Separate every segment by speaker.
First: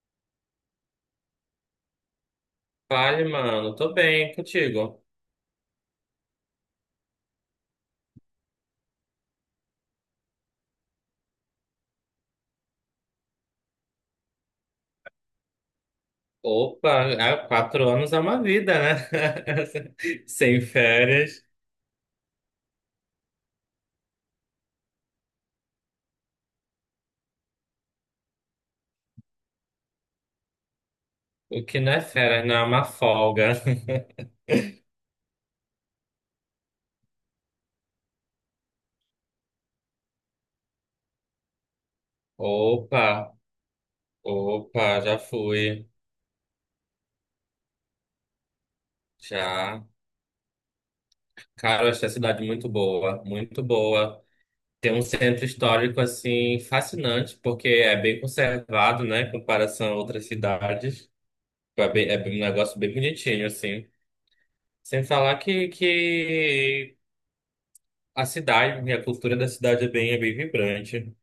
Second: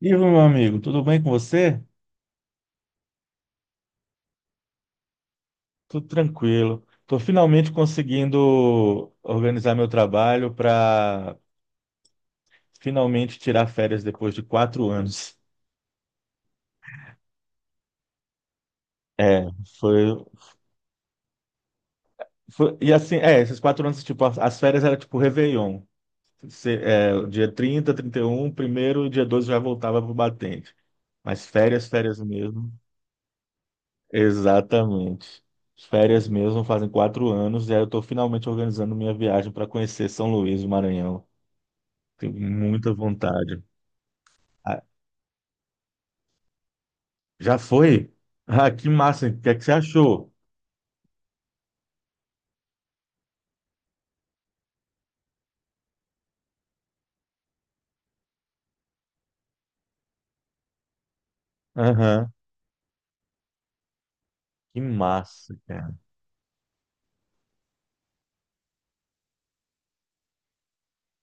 Speaker 1: Ivo, meu amigo, tudo bem com você?
Speaker 2: Vale, mano. Tô bem contigo.
Speaker 1: Tudo tranquilo. Estou finalmente conseguindo organizar meu trabalho para finalmente tirar férias depois de 4 anos.
Speaker 2: Opa, há 4 anos é uma vida, né?
Speaker 1: É, foi,
Speaker 2: Sem férias.
Speaker 1: e assim, esses 4 anos, tipo, as férias eram tipo Réveillon. Você, o dia 30, 31, primeiro, e dia 12 já voltava pro batente. Mas
Speaker 2: O que
Speaker 1: férias,
Speaker 2: não é
Speaker 1: férias
Speaker 2: férias, não é
Speaker 1: mesmo.
Speaker 2: uma folga.
Speaker 1: Exatamente. Férias mesmo fazem 4 anos, e aí eu estou finalmente organizando minha viagem para conhecer São Luís, do Maranhão. Tenho muita
Speaker 2: Opa,
Speaker 1: vontade. Ah,
Speaker 2: opa, já fui.
Speaker 1: já foi? Ah, que massa. O que é que você
Speaker 2: Já.
Speaker 1: achou?
Speaker 2: Cara, eu achei a cidade muito boa, muito boa. Tem um centro histórico, assim, fascinante, porque é bem conservado, né, em comparação a outras cidades.
Speaker 1: Aham.
Speaker 2: Um negócio bem bonitinho, assim.
Speaker 1: Que
Speaker 2: Sem falar
Speaker 1: massa,
Speaker 2: que,
Speaker 1: cara.
Speaker 2: que a cidade, e a cultura da cidade é bem vibrante.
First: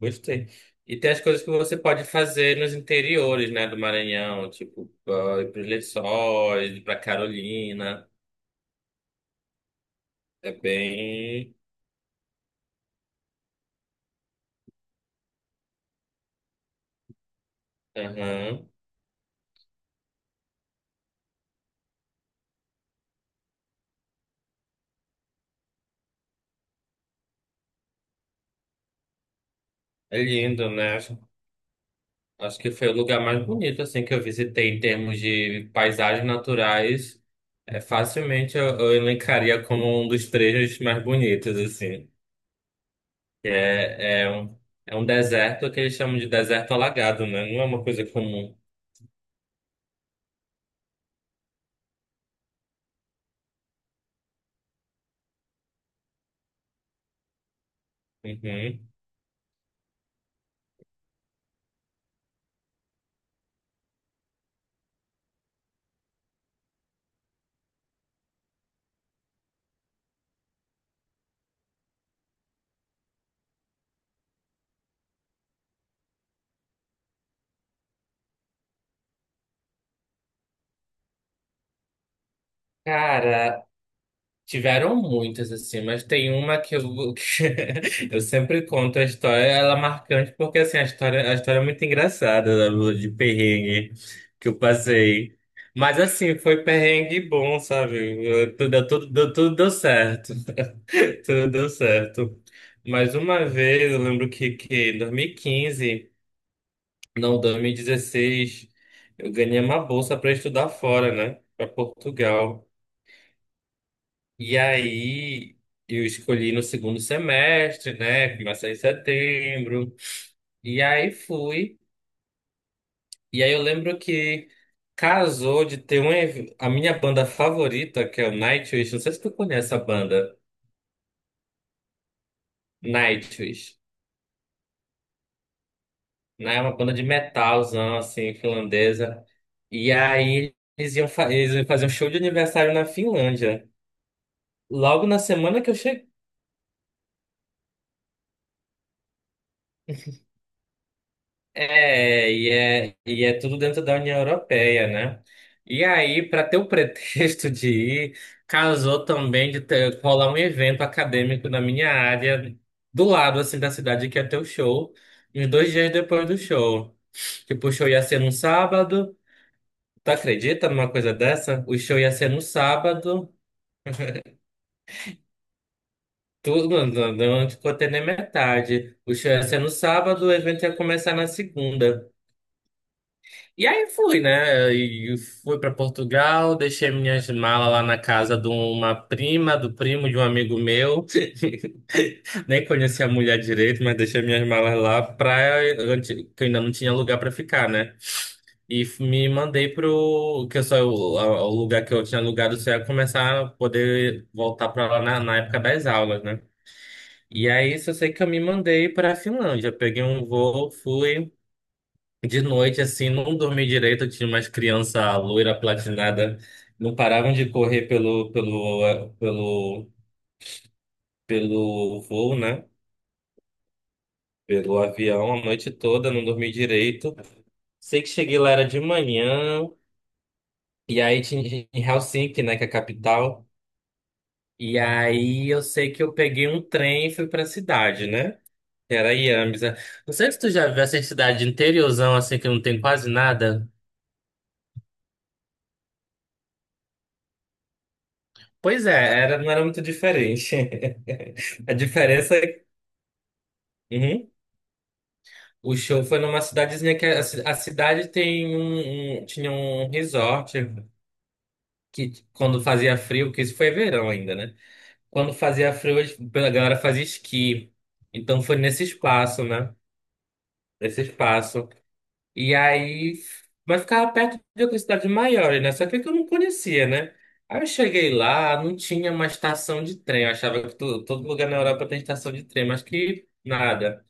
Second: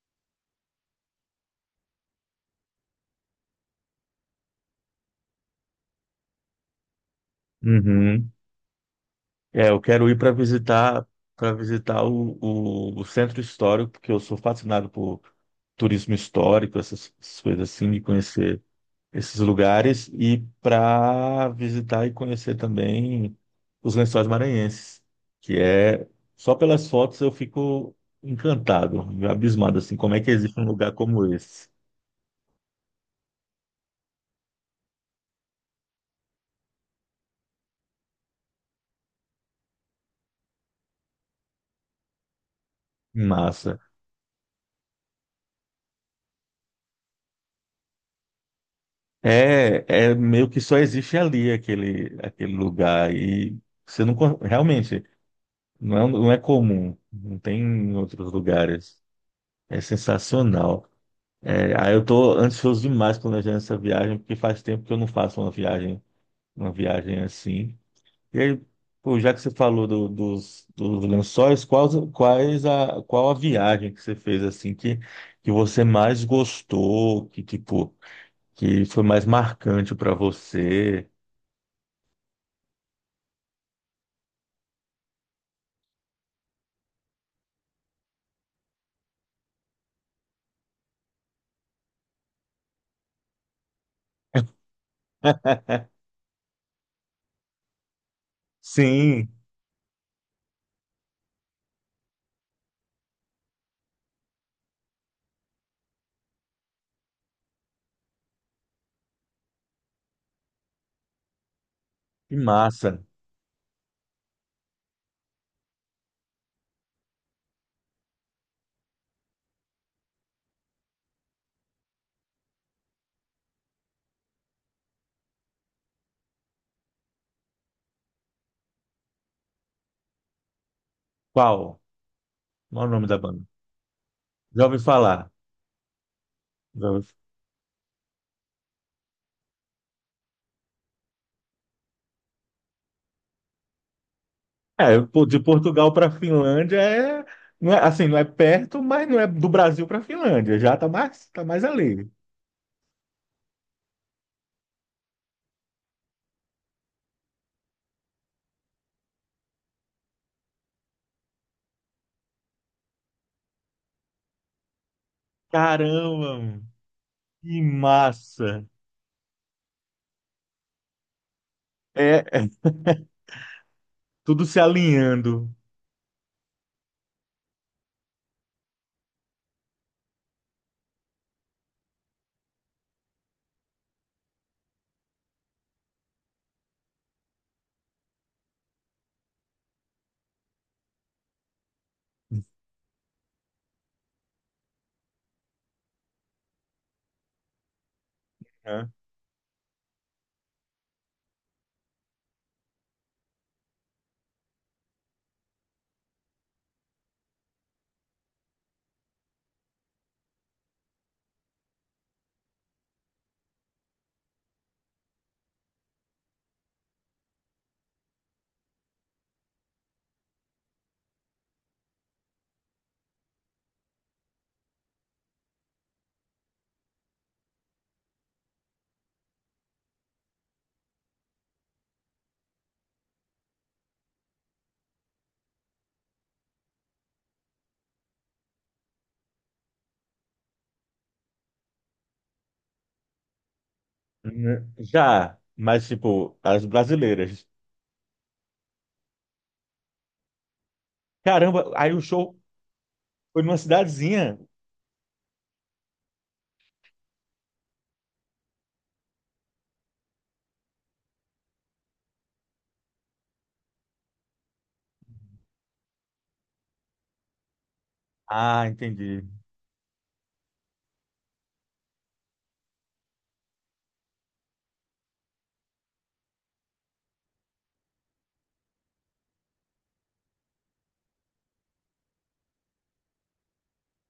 Speaker 2: Gostei. E tem as coisas que você pode fazer nos interiores, né, do Maranhão, tipo, ah, ir para os Lençóis, ir para Carolina.
Speaker 1: Uhum. É, eu quero ir para
Speaker 2: É
Speaker 1: visitar para
Speaker 2: bem.
Speaker 1: visitar o centro histórico, porque eu sou fascinado por turismo histórico, essas coisas assim, de conhecer
Speaker 2: Aham.
Speaker 1: esses lugares e para visitar e conhecer também os Lençóis Maranhenses, que é só pelas fotos eu fico encantado, abismado assim, como é
Speaker 2: É
Speaker 1: que existe um
Speaker 2: lindo,
Speaker 1: lugar
Speaker 2: né? Acho
Speaker 1: como esse?
Speaker 2: acho que foi o lugar mais bonito, assim, que eu visitei em termos de paisagens naturais. É, facilmente eu elencaria como um dos trechos mais bonitos, assim. Que
Speaker 1: Massa.
Speaker 2: é, é um, É um deserto que eles chamam de deserto alagado, né? Não é uma coisa comum.
Speaker 1: É meio que só existe ali aquele lugar e você realmente não é comum, não tem em outros
Speaker 2: Uhum.
Speaker 1: lugares. É sensacional. É, aí eu tô ansioso demais planejando essa viagem, porque faz tempo que eu não faço uma viagem assim. E aí, pô, já que você falou dos lençóis, qual a viagem que você fez assim que você mais gostou, que tipo, que foi mais marcante para você?
Speaker 2: Cara, tiveram muitas assim, mas tem uma que eu, que eu sempre conto a história, ela é marcante porque assim, a história é muito engraçada da lua de perrengue que eu passei. Mas assim, foi perrengue bom, sabe? Eu- Tudo, tudo,
Speaker 1: Sim,
Speaker 2: tudo deu certo. Tudo deu certo. Mas uma vez, eu lembro que em 2015. Não, 2016 eu ganhei uma bolsa para estudar fora, né? Para
Speaker 1: que
Speaker 2: Portugal.
Speaker 1: massa.
Speaker 2: E aí eu escolhi no segundo semestre, né? Começa em setembro. E aí fui. E aí eu lembro que casou de ter a minha banda favorita, que é o Nightwish. Não sei se tu conhece a banda.
Speaker 1: Qual? Qual é o nome da banda?
Speaker 2: Nightwish,
Speaker 1: Já ouvi falar.
Speaker 2: né? É uma
Speaker 1: Já
Speaker 2: banda de
Speaker 1: ouvi-
Speaker 2: metalzão assim, finlandesa. E aí eles iam fazer um show de aniversário na Finlândia.
Speaker 1: É,
Speaker 2: Logo na
Speaker 1: pô, de
Speaker 2: semana que eu
Speaker 1: Portugal
Speaker 2: cheguei.
Speaker 1: para Finlândia é, não é assim, não é perto, mas não é do Brasil para Finlândia, já tá mais ali.
Speaker 2: É, e é tudo dentro da União Europeia, né? E aí, para ter o pretexto de ir, casou também de ter, rolar um evento acadêmico na minha área, do lado, assim, da cidade que ia ter o show, uns 2 dias depois do
Speaker 1: Caramba,
Speaker 2: show.
Speaker 1: que
Speaker 2: Tipo, o show ia ser num
Speaker 1: massa!
Speaker 2: sábado. Tu acredita numa coisa dessa? O show ia
Speaker 1: É,
Speaker 2: ser no
Speaker 1: é
Speaker 2: sábado.
Speaker 1: tudo se alinhando,
Speaker 2: Tudo, não, não, não ficou até nem metade. O show ia ser no sábado, o evento ia começar na segunda. E aí fui, né? E fui para Portugal, deixei minhas malas lá na casa de uma prima, do primo de um amigo meu. Nem conhecia a mulher direito, mas deixei minhas malas lá pra antes- que eu ainda não tinha lugar para ficar, né?
Speaker 1: né?
Speaker 2: Me mandei pro que eu só o lugar que eu tinha alugado só ia começar a poder voltar para lá na época das aulas, né? E aí só sei que eu me mandei para a Finlândia, peguei um voo, fui de noite, assim, não dormi direito, eu tinha umas crianças loira platinada, não paravam de correr pelo voo, né? Pelo avião a noite toda, não dormi direito. Sei que cheguei lá era de manhã, e aí tinha em Helsinki, né, que é a capital. E aí eu sei que eu peguei um trem e fui pra cidade, né? Que era Jämsä. Não sei se tu já viu essa cidade interiorzão, assim, que não tem quase nada.
Speaker 1: Né? Já, mas tipo, as brasileiras.
Speaker 2: Pois é, era, não era muito diferente.
Speaker 1: Caramba,
Speaker 2: A
Speaker 1: aí o
Speaker 2: diferença
Speaker 1: show
Speaker 2: é.
Speaker 1: foi numa
Speaker 2: Uhum.
Speaker 1: cidadezinha.
Speaker 2: O show foi numa cidadezinha que a cidade tinha um resort que quando fazia frio, que isso foi verão ainda, né? Quando fazia frio, eles- a galera fazia esqui. Então foi
Speaker 1: Ah,
Speaker 2: nesse
Speaker 1: entendi.
Speaker 2: espaço, né? Nesse espaço. E aí, mas ficava perto de outra cidade maior, né? Só que é que eu não conhecia, né? Aí eu cheguei lá, não tinha uma estação de trem. Eu achava que todo lugar na Europa tem estação de trem, mas que nada.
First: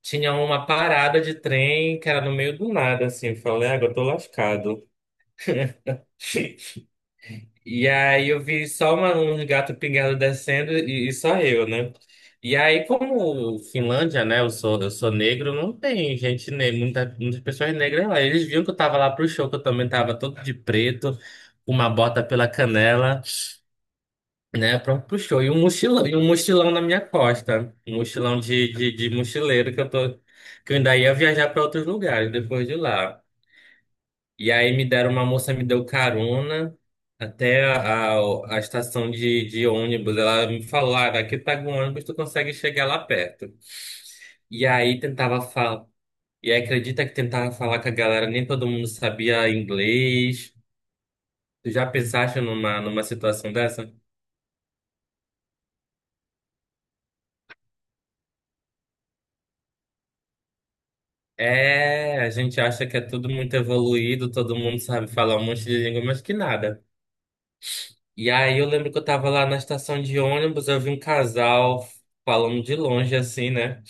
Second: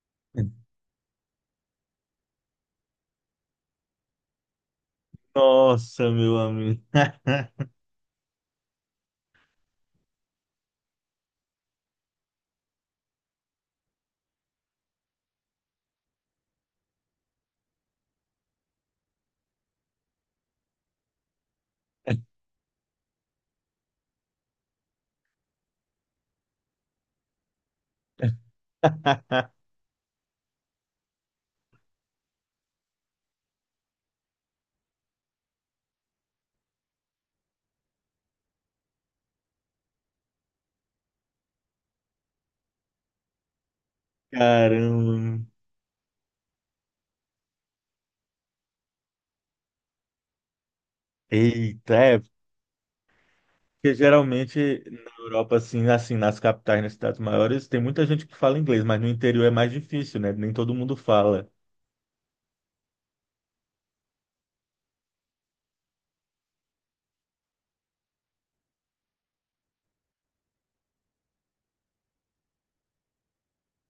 Speaker 2: Tinha uma parada de trem que era no meio do nada, assim. Eu falei, agora eu tô lascado.
Speaker 1: Nossa, meu amigo.
Speaker 2: E aí eu vi só uma, um gato pingado descendo e só eu, né? E aí, como Finlândia, né? Eu sou negro, não tem gente negra, muita, muitas pessoas negras lá. Eles viram que eu tava lá pro show, que eu também tava todo de preto, com uma bota pela canela, né? Pronto pro show. E um mochilão na minha costa. Um mochilão de mochileiro que eu tô, que eu ainda ia viajar para outros lugares depois de lá. E aí me deram, uma moça me deu carona até a estação de ônibus. Ela me falou, ah, aqui tá com ônibus, tu consegue chegar lá perto. E aí tentava
Speaker 1: Caramba.
Speaker 2: falar. E aí acredita que tentava falar com a galera, nem todo mundo sabia inglês. Tu já
Speaker 1: Eita,
Speaker 2: pensaste numa, numa situação dessa?
Speaker 1: porque geralmente na Europa, assim, nas capitais, nas cidades maiores, tem muita gente que fala inglês, mas no interior é mais difícil, né? Nem todo mundo fala.
Speaker 2: É, a gente acha que é tudo muito evoluído, todo mundo sabe falar um monte de língua, mas que nada. E aí eu lembro que eu tava lá na estação de ônibus, eu vi um casal falando de longe assim, né?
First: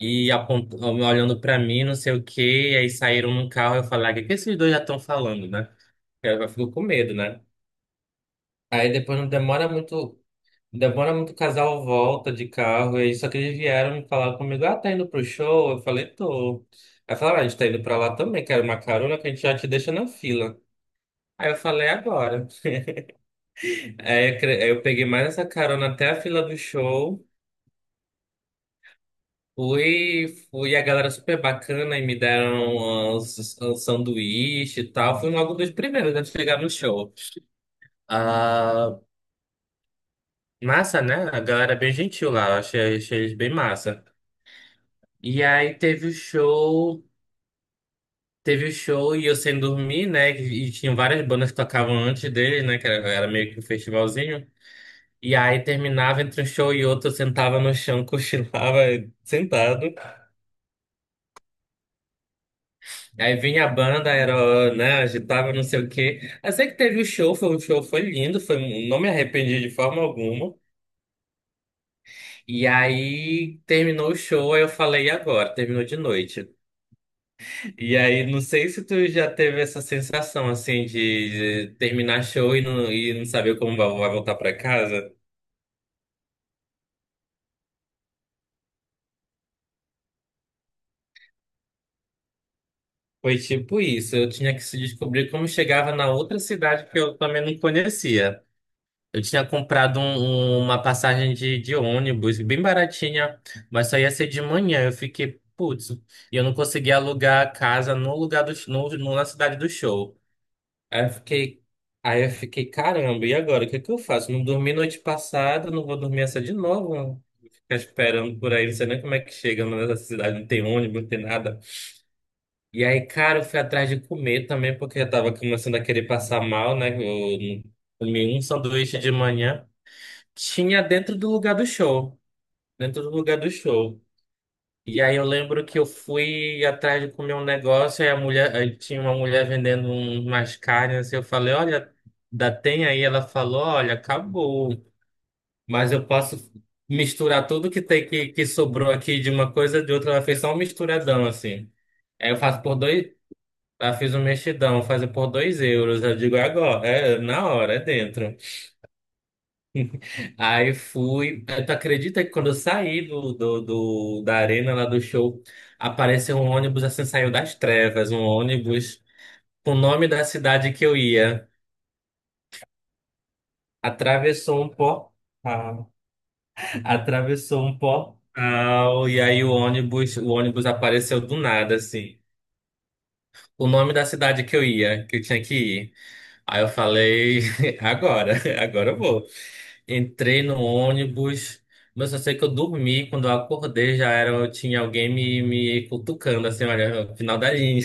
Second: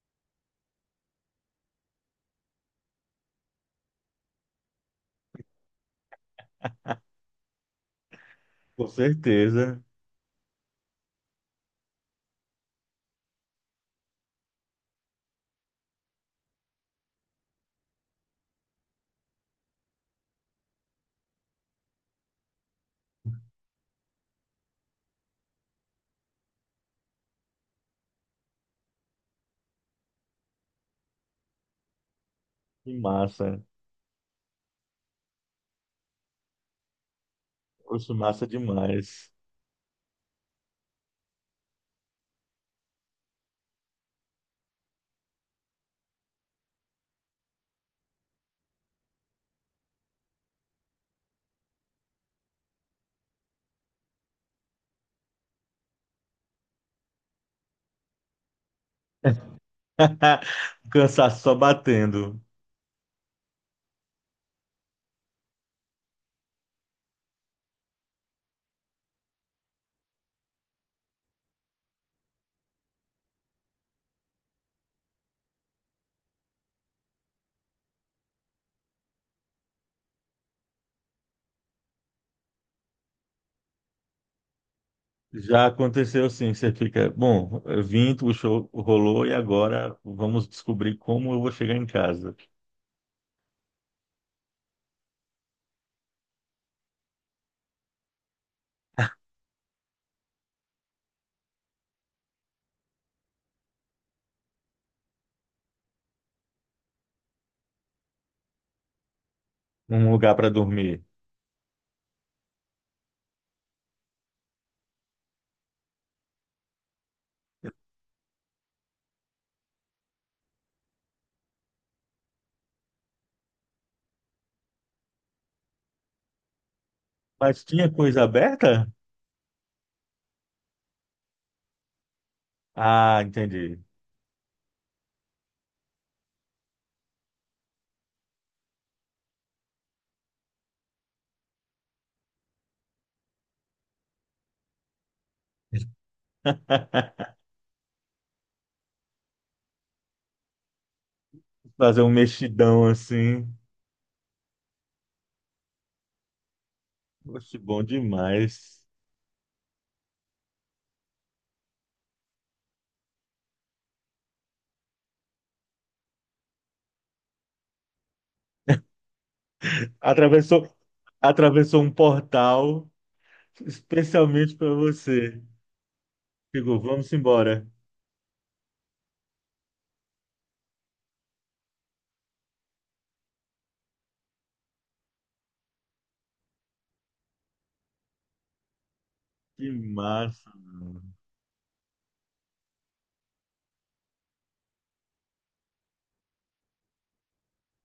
Speaker 2: E apontou, olhando pra mim, não sei o quê, e aí saíram num carro, eu falei, ah, o que que esses dois já estão falando, né? Eu fico com medo, né?
Speaker 1: Com
Speaker 2: Aí depois não demora
Speaker 1: certeza.
Speaker 2: muito, demora muito, o casal volta de carro, e aí só que eles vieram me falar comigo, ah, tá indo pro show? Eu falei, tô. Aí falaram, ah, a gente tá indo pra lá também, quero uma carona que a gente já te deixa na fila. Aí eu falei, "É agora." Aí eu peguei mais essa carona até a fila do show. Fui, fui, a galera super bacana e me
Speaker 1: Que
Speaker 2: deram uns,
Speaker 1: massa.
Speaker 2: um sanduíche e tal. Fui logo dos primeiros a chegar no show.
Speaker 1: Poxa, massa
Speaker 2: Ah,
Speaker 1: demais.
Speaker 2: massa, né? A galera é bem gentil lá, eu achei, achei eles bem massa. E aí teve o show, Teve o show e eu sem dormir, né? E tinha várias bandas que tocavam antes dele, né? Que era, era meio que um festivalzinho. E aí terminava entre um show e outro, eu sentava no chão, cochilava sentado.
Speaker 1: O cansaço só batendo.
Speaker 2: Aí vinha a banda, era, né, agitava, não sei o quê. Eu sei que teve o show, foi um show, foi lindo, foi, não me arrependi de forma alguma. E aí terminou o show, aí eu falei, e agora? Terminou de noite. E aí, não sei se tu já teve essa sensação, assim, de terminar show e não saber como vai voltar pra casa.
Speaker 1: Já aconteceu sim, você fica, bom, eu vim, o show rolou e agora vamos descobrir como eu vou chegar em casa,
Speaker 2: Foi tipo isso, eu tinha que se descobrir como chegava na outra cidade que eu também não conhecia. Eu tinha comprado uma passagem de ônibus, bem baratinha, mas só ia ser de manhã. Eu fiquei, putz, e eu não consegui alugar a casa no lugar do, na cidade do
Speaker 1: num
Speaker 2: show.
Speaker 1: lugar para
Speaker 2: Aí
Speaker 1: dormir.
Speaker 2: eu fiquei, aí eu fiquei, caramba, e agora? O que é que eu faço? Não dormi noite passada, não vou dormir essa de novo. Não. Ficar esperando por aí, não sei nem como é que chega nessa cidade, não tem ônibus, não tem nada. E aí, cara, eu fui atrás de comer também, porque eu tava começando a querer passar mal, né? Eu
Speaker 1: Mas
Speaker 2: não
Speaker 1: tinha coisa
Speaker 2: comi um
Speaker 1: aberta?
Speaker 2: sanduíche de manhã. Tinha dentro do lugar do show. Dentro do
Speaker 1: Ah,
Speaker 2: lugar do
Speaker 1: entendi.
Speaker 2: show. E aí eu lembro que eu fui atrás de comer um negócio, aí a mulher, aí tinha uma mulher vendendo umas carnes, assim, eu falei, olha, dá tem aí? Ela falou, olha, acabou. Mas eu posso misturar tudo que tem que sobrou aqui de uma coisa de outra. Ela fez só um misturadão, assim.
Speaker 1: Fazer um
Speaker 2: Aí eu faço por
Speaker 1: mexidão
Speaker 2: dois.
Speaker 1: assim.
Speaker 2: Ela fez um mexidão, fazer por 2 euros. Eu digo, é agora, é na
Speaker 1: Poxa,
Speaker 2: hora, é
Speaker 1: bom
Speaker 2: dentro.
Speaker 1: demais.
Speaker 2: Aí fui. Eh, tu acredita que quando eu saí da arena lá do show, apareceu um ônibus assim, saiu das trevas, um ônibus com o nome da
Speaker 1: Atravessou,
Speaker 2: cidade que eu ia.
Speaker 1: atravessou um portal especialmente
Speaker 2: Atravessou
Speaker 1: para
Speaker 2: um portal.
Speaker 1: você. Chegou, vamos embora.
Speaker 2: Atravessou um portal. E aí o ônibus apareceu do nada, assim. O nome da cidade que eu ia, que eu tinha que ir. Aí eu falei, agora, agora eu vou.
Speaker 1: Que
Speaker 2: Entrei
Speaker 1: massa.
Speaker 2: no ônibus, mas eu sei que eu dormi. Quando eu acordei, já era, eu tinha alguém me, me cutucando, assim, olha, final da linha.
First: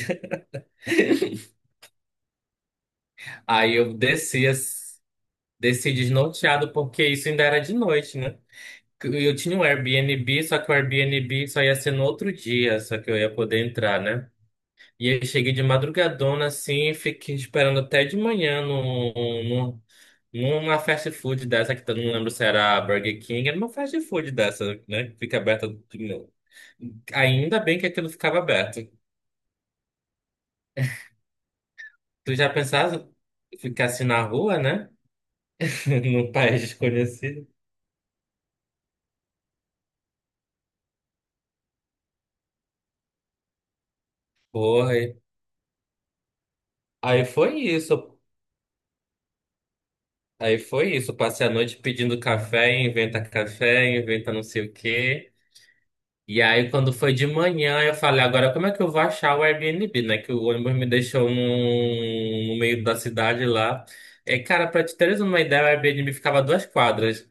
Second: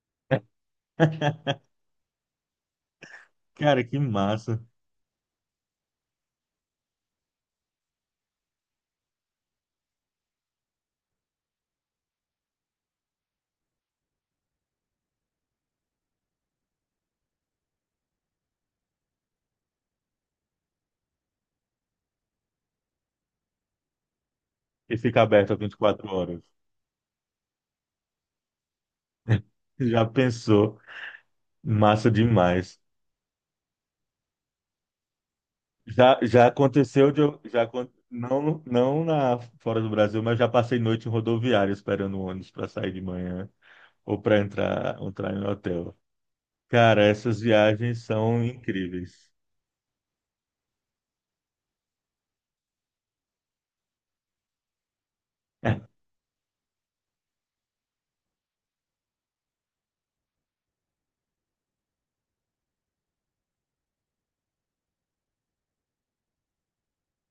Speaker 2: Aí
Speaker 1: Cara,
Speaker 2: eu
Speaker 1: que
Speaker 2: desci,
Speaker 1: massa.
Speaker 2: desci desnorteado, porque isso ainda era de noite, né? Eu tinha um Airbnb, só que o Airbnb só ia ser no outro dia, só que eu ia poder entrar, né? E aí eu cheguei de madrugadona, assim, e fiquei esperando até de manhã num, numa fast food dessa, que eu não lembro se era Burger King, era uma fast food dessa,
Speaker 1: E
Speaker 2: né? Que
Speaker 1: fica
Speaker 2: fica
Speaker 1: aberto a
Speaker 2: aberta, né?
Speaker 1: 24 horas.
Speaker 2: Ainda bem que aquilo ficava aberto.
Speaker 1: Já pensou? Massa
Speaker 2: Tu já
Speaker 1: demais.
Speaker 2: pensaste pensava ficasse na rua, né?
Speaker 1: Já,
Speaker 2: Num
Speaker 1: já
Speaker 2: país
Speaker 1: aconteceu de eu,
Speaker 2: desconhecido.
Speaker 1: já, acon- não, não na, fora do Brasil, mas já passei noite em rodoviária esperando o ônibus para sair de manhã ou para
Speaker 2: Porra.
Speaker 1: entrar, entrar em hotel. Cara,
Speaker 2: Aí
Speaker 1: essas
Speaker 2: foi
Speaker 1: viagens
Speaker 2: isso.
Speaker 1: são incríveis.
Speaker 2: Aí foi isso. Passei a noite pedindo café, inventa não sei o quê. E aí, quando foi de manhã, eu falei, agora como é que eu vou achar o Airbnb, né? Que o ônibus me deixou no meio da cidade lá. É, cara, pra te teres uma ideia, o Airbnb ficava a 2 quadras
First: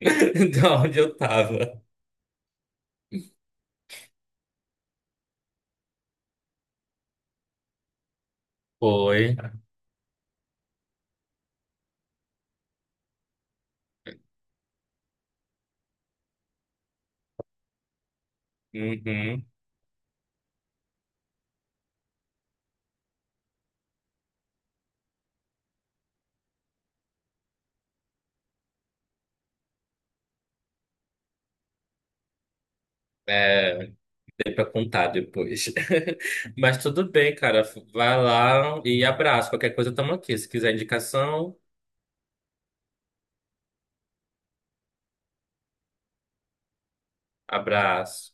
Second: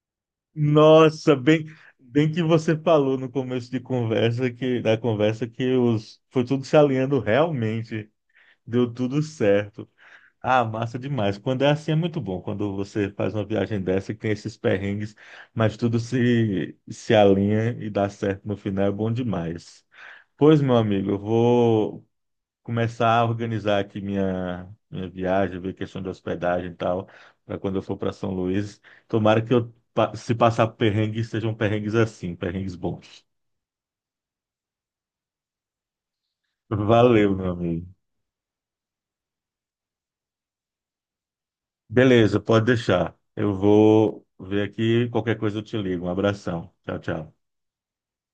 Speaker 2: de onde eu
Speaker 1: Nossa, bem,
Speaker 2: tava.
Speaker 1: bem que você falou no começo de conversa que da conversa que os foi tudo se alinhando realmente, deu tudo
Speaker 2: Foi.
Speaker 1: certo. Ah, massa demais. Quando é assim é muito bom. Quando você faz uma viagem dessa que tem esses perrengues, mas tudo se alinha e dá certo no final, é bom
Speaker 2: Uhum.
Speaker 1: demais. Pois, meu amigo, eu vou começar a organizar aqui minha viagem, ver questão de hospedagem e tal, para quando eu for para São Luís. Tomara que eu, se passar perrengue, sejam perrengues assim, perrengues bons.
Speaker 2: É. Para contar depois. Mas tudo bem,
Speaker 1: Valeu, meu
Speaker 2: cara.
Speaker 1: amigo.
Speaker 2: Vai lá e abraço. Qualquer coisa, tamo aqui. Se quiser indicação,
Speaker 1: Beleza, pode deixar. Eu vou ver aqui, qualquer coisa eu te ligo. Um abração. Tchau, tchau.
Speaker 2: abraço.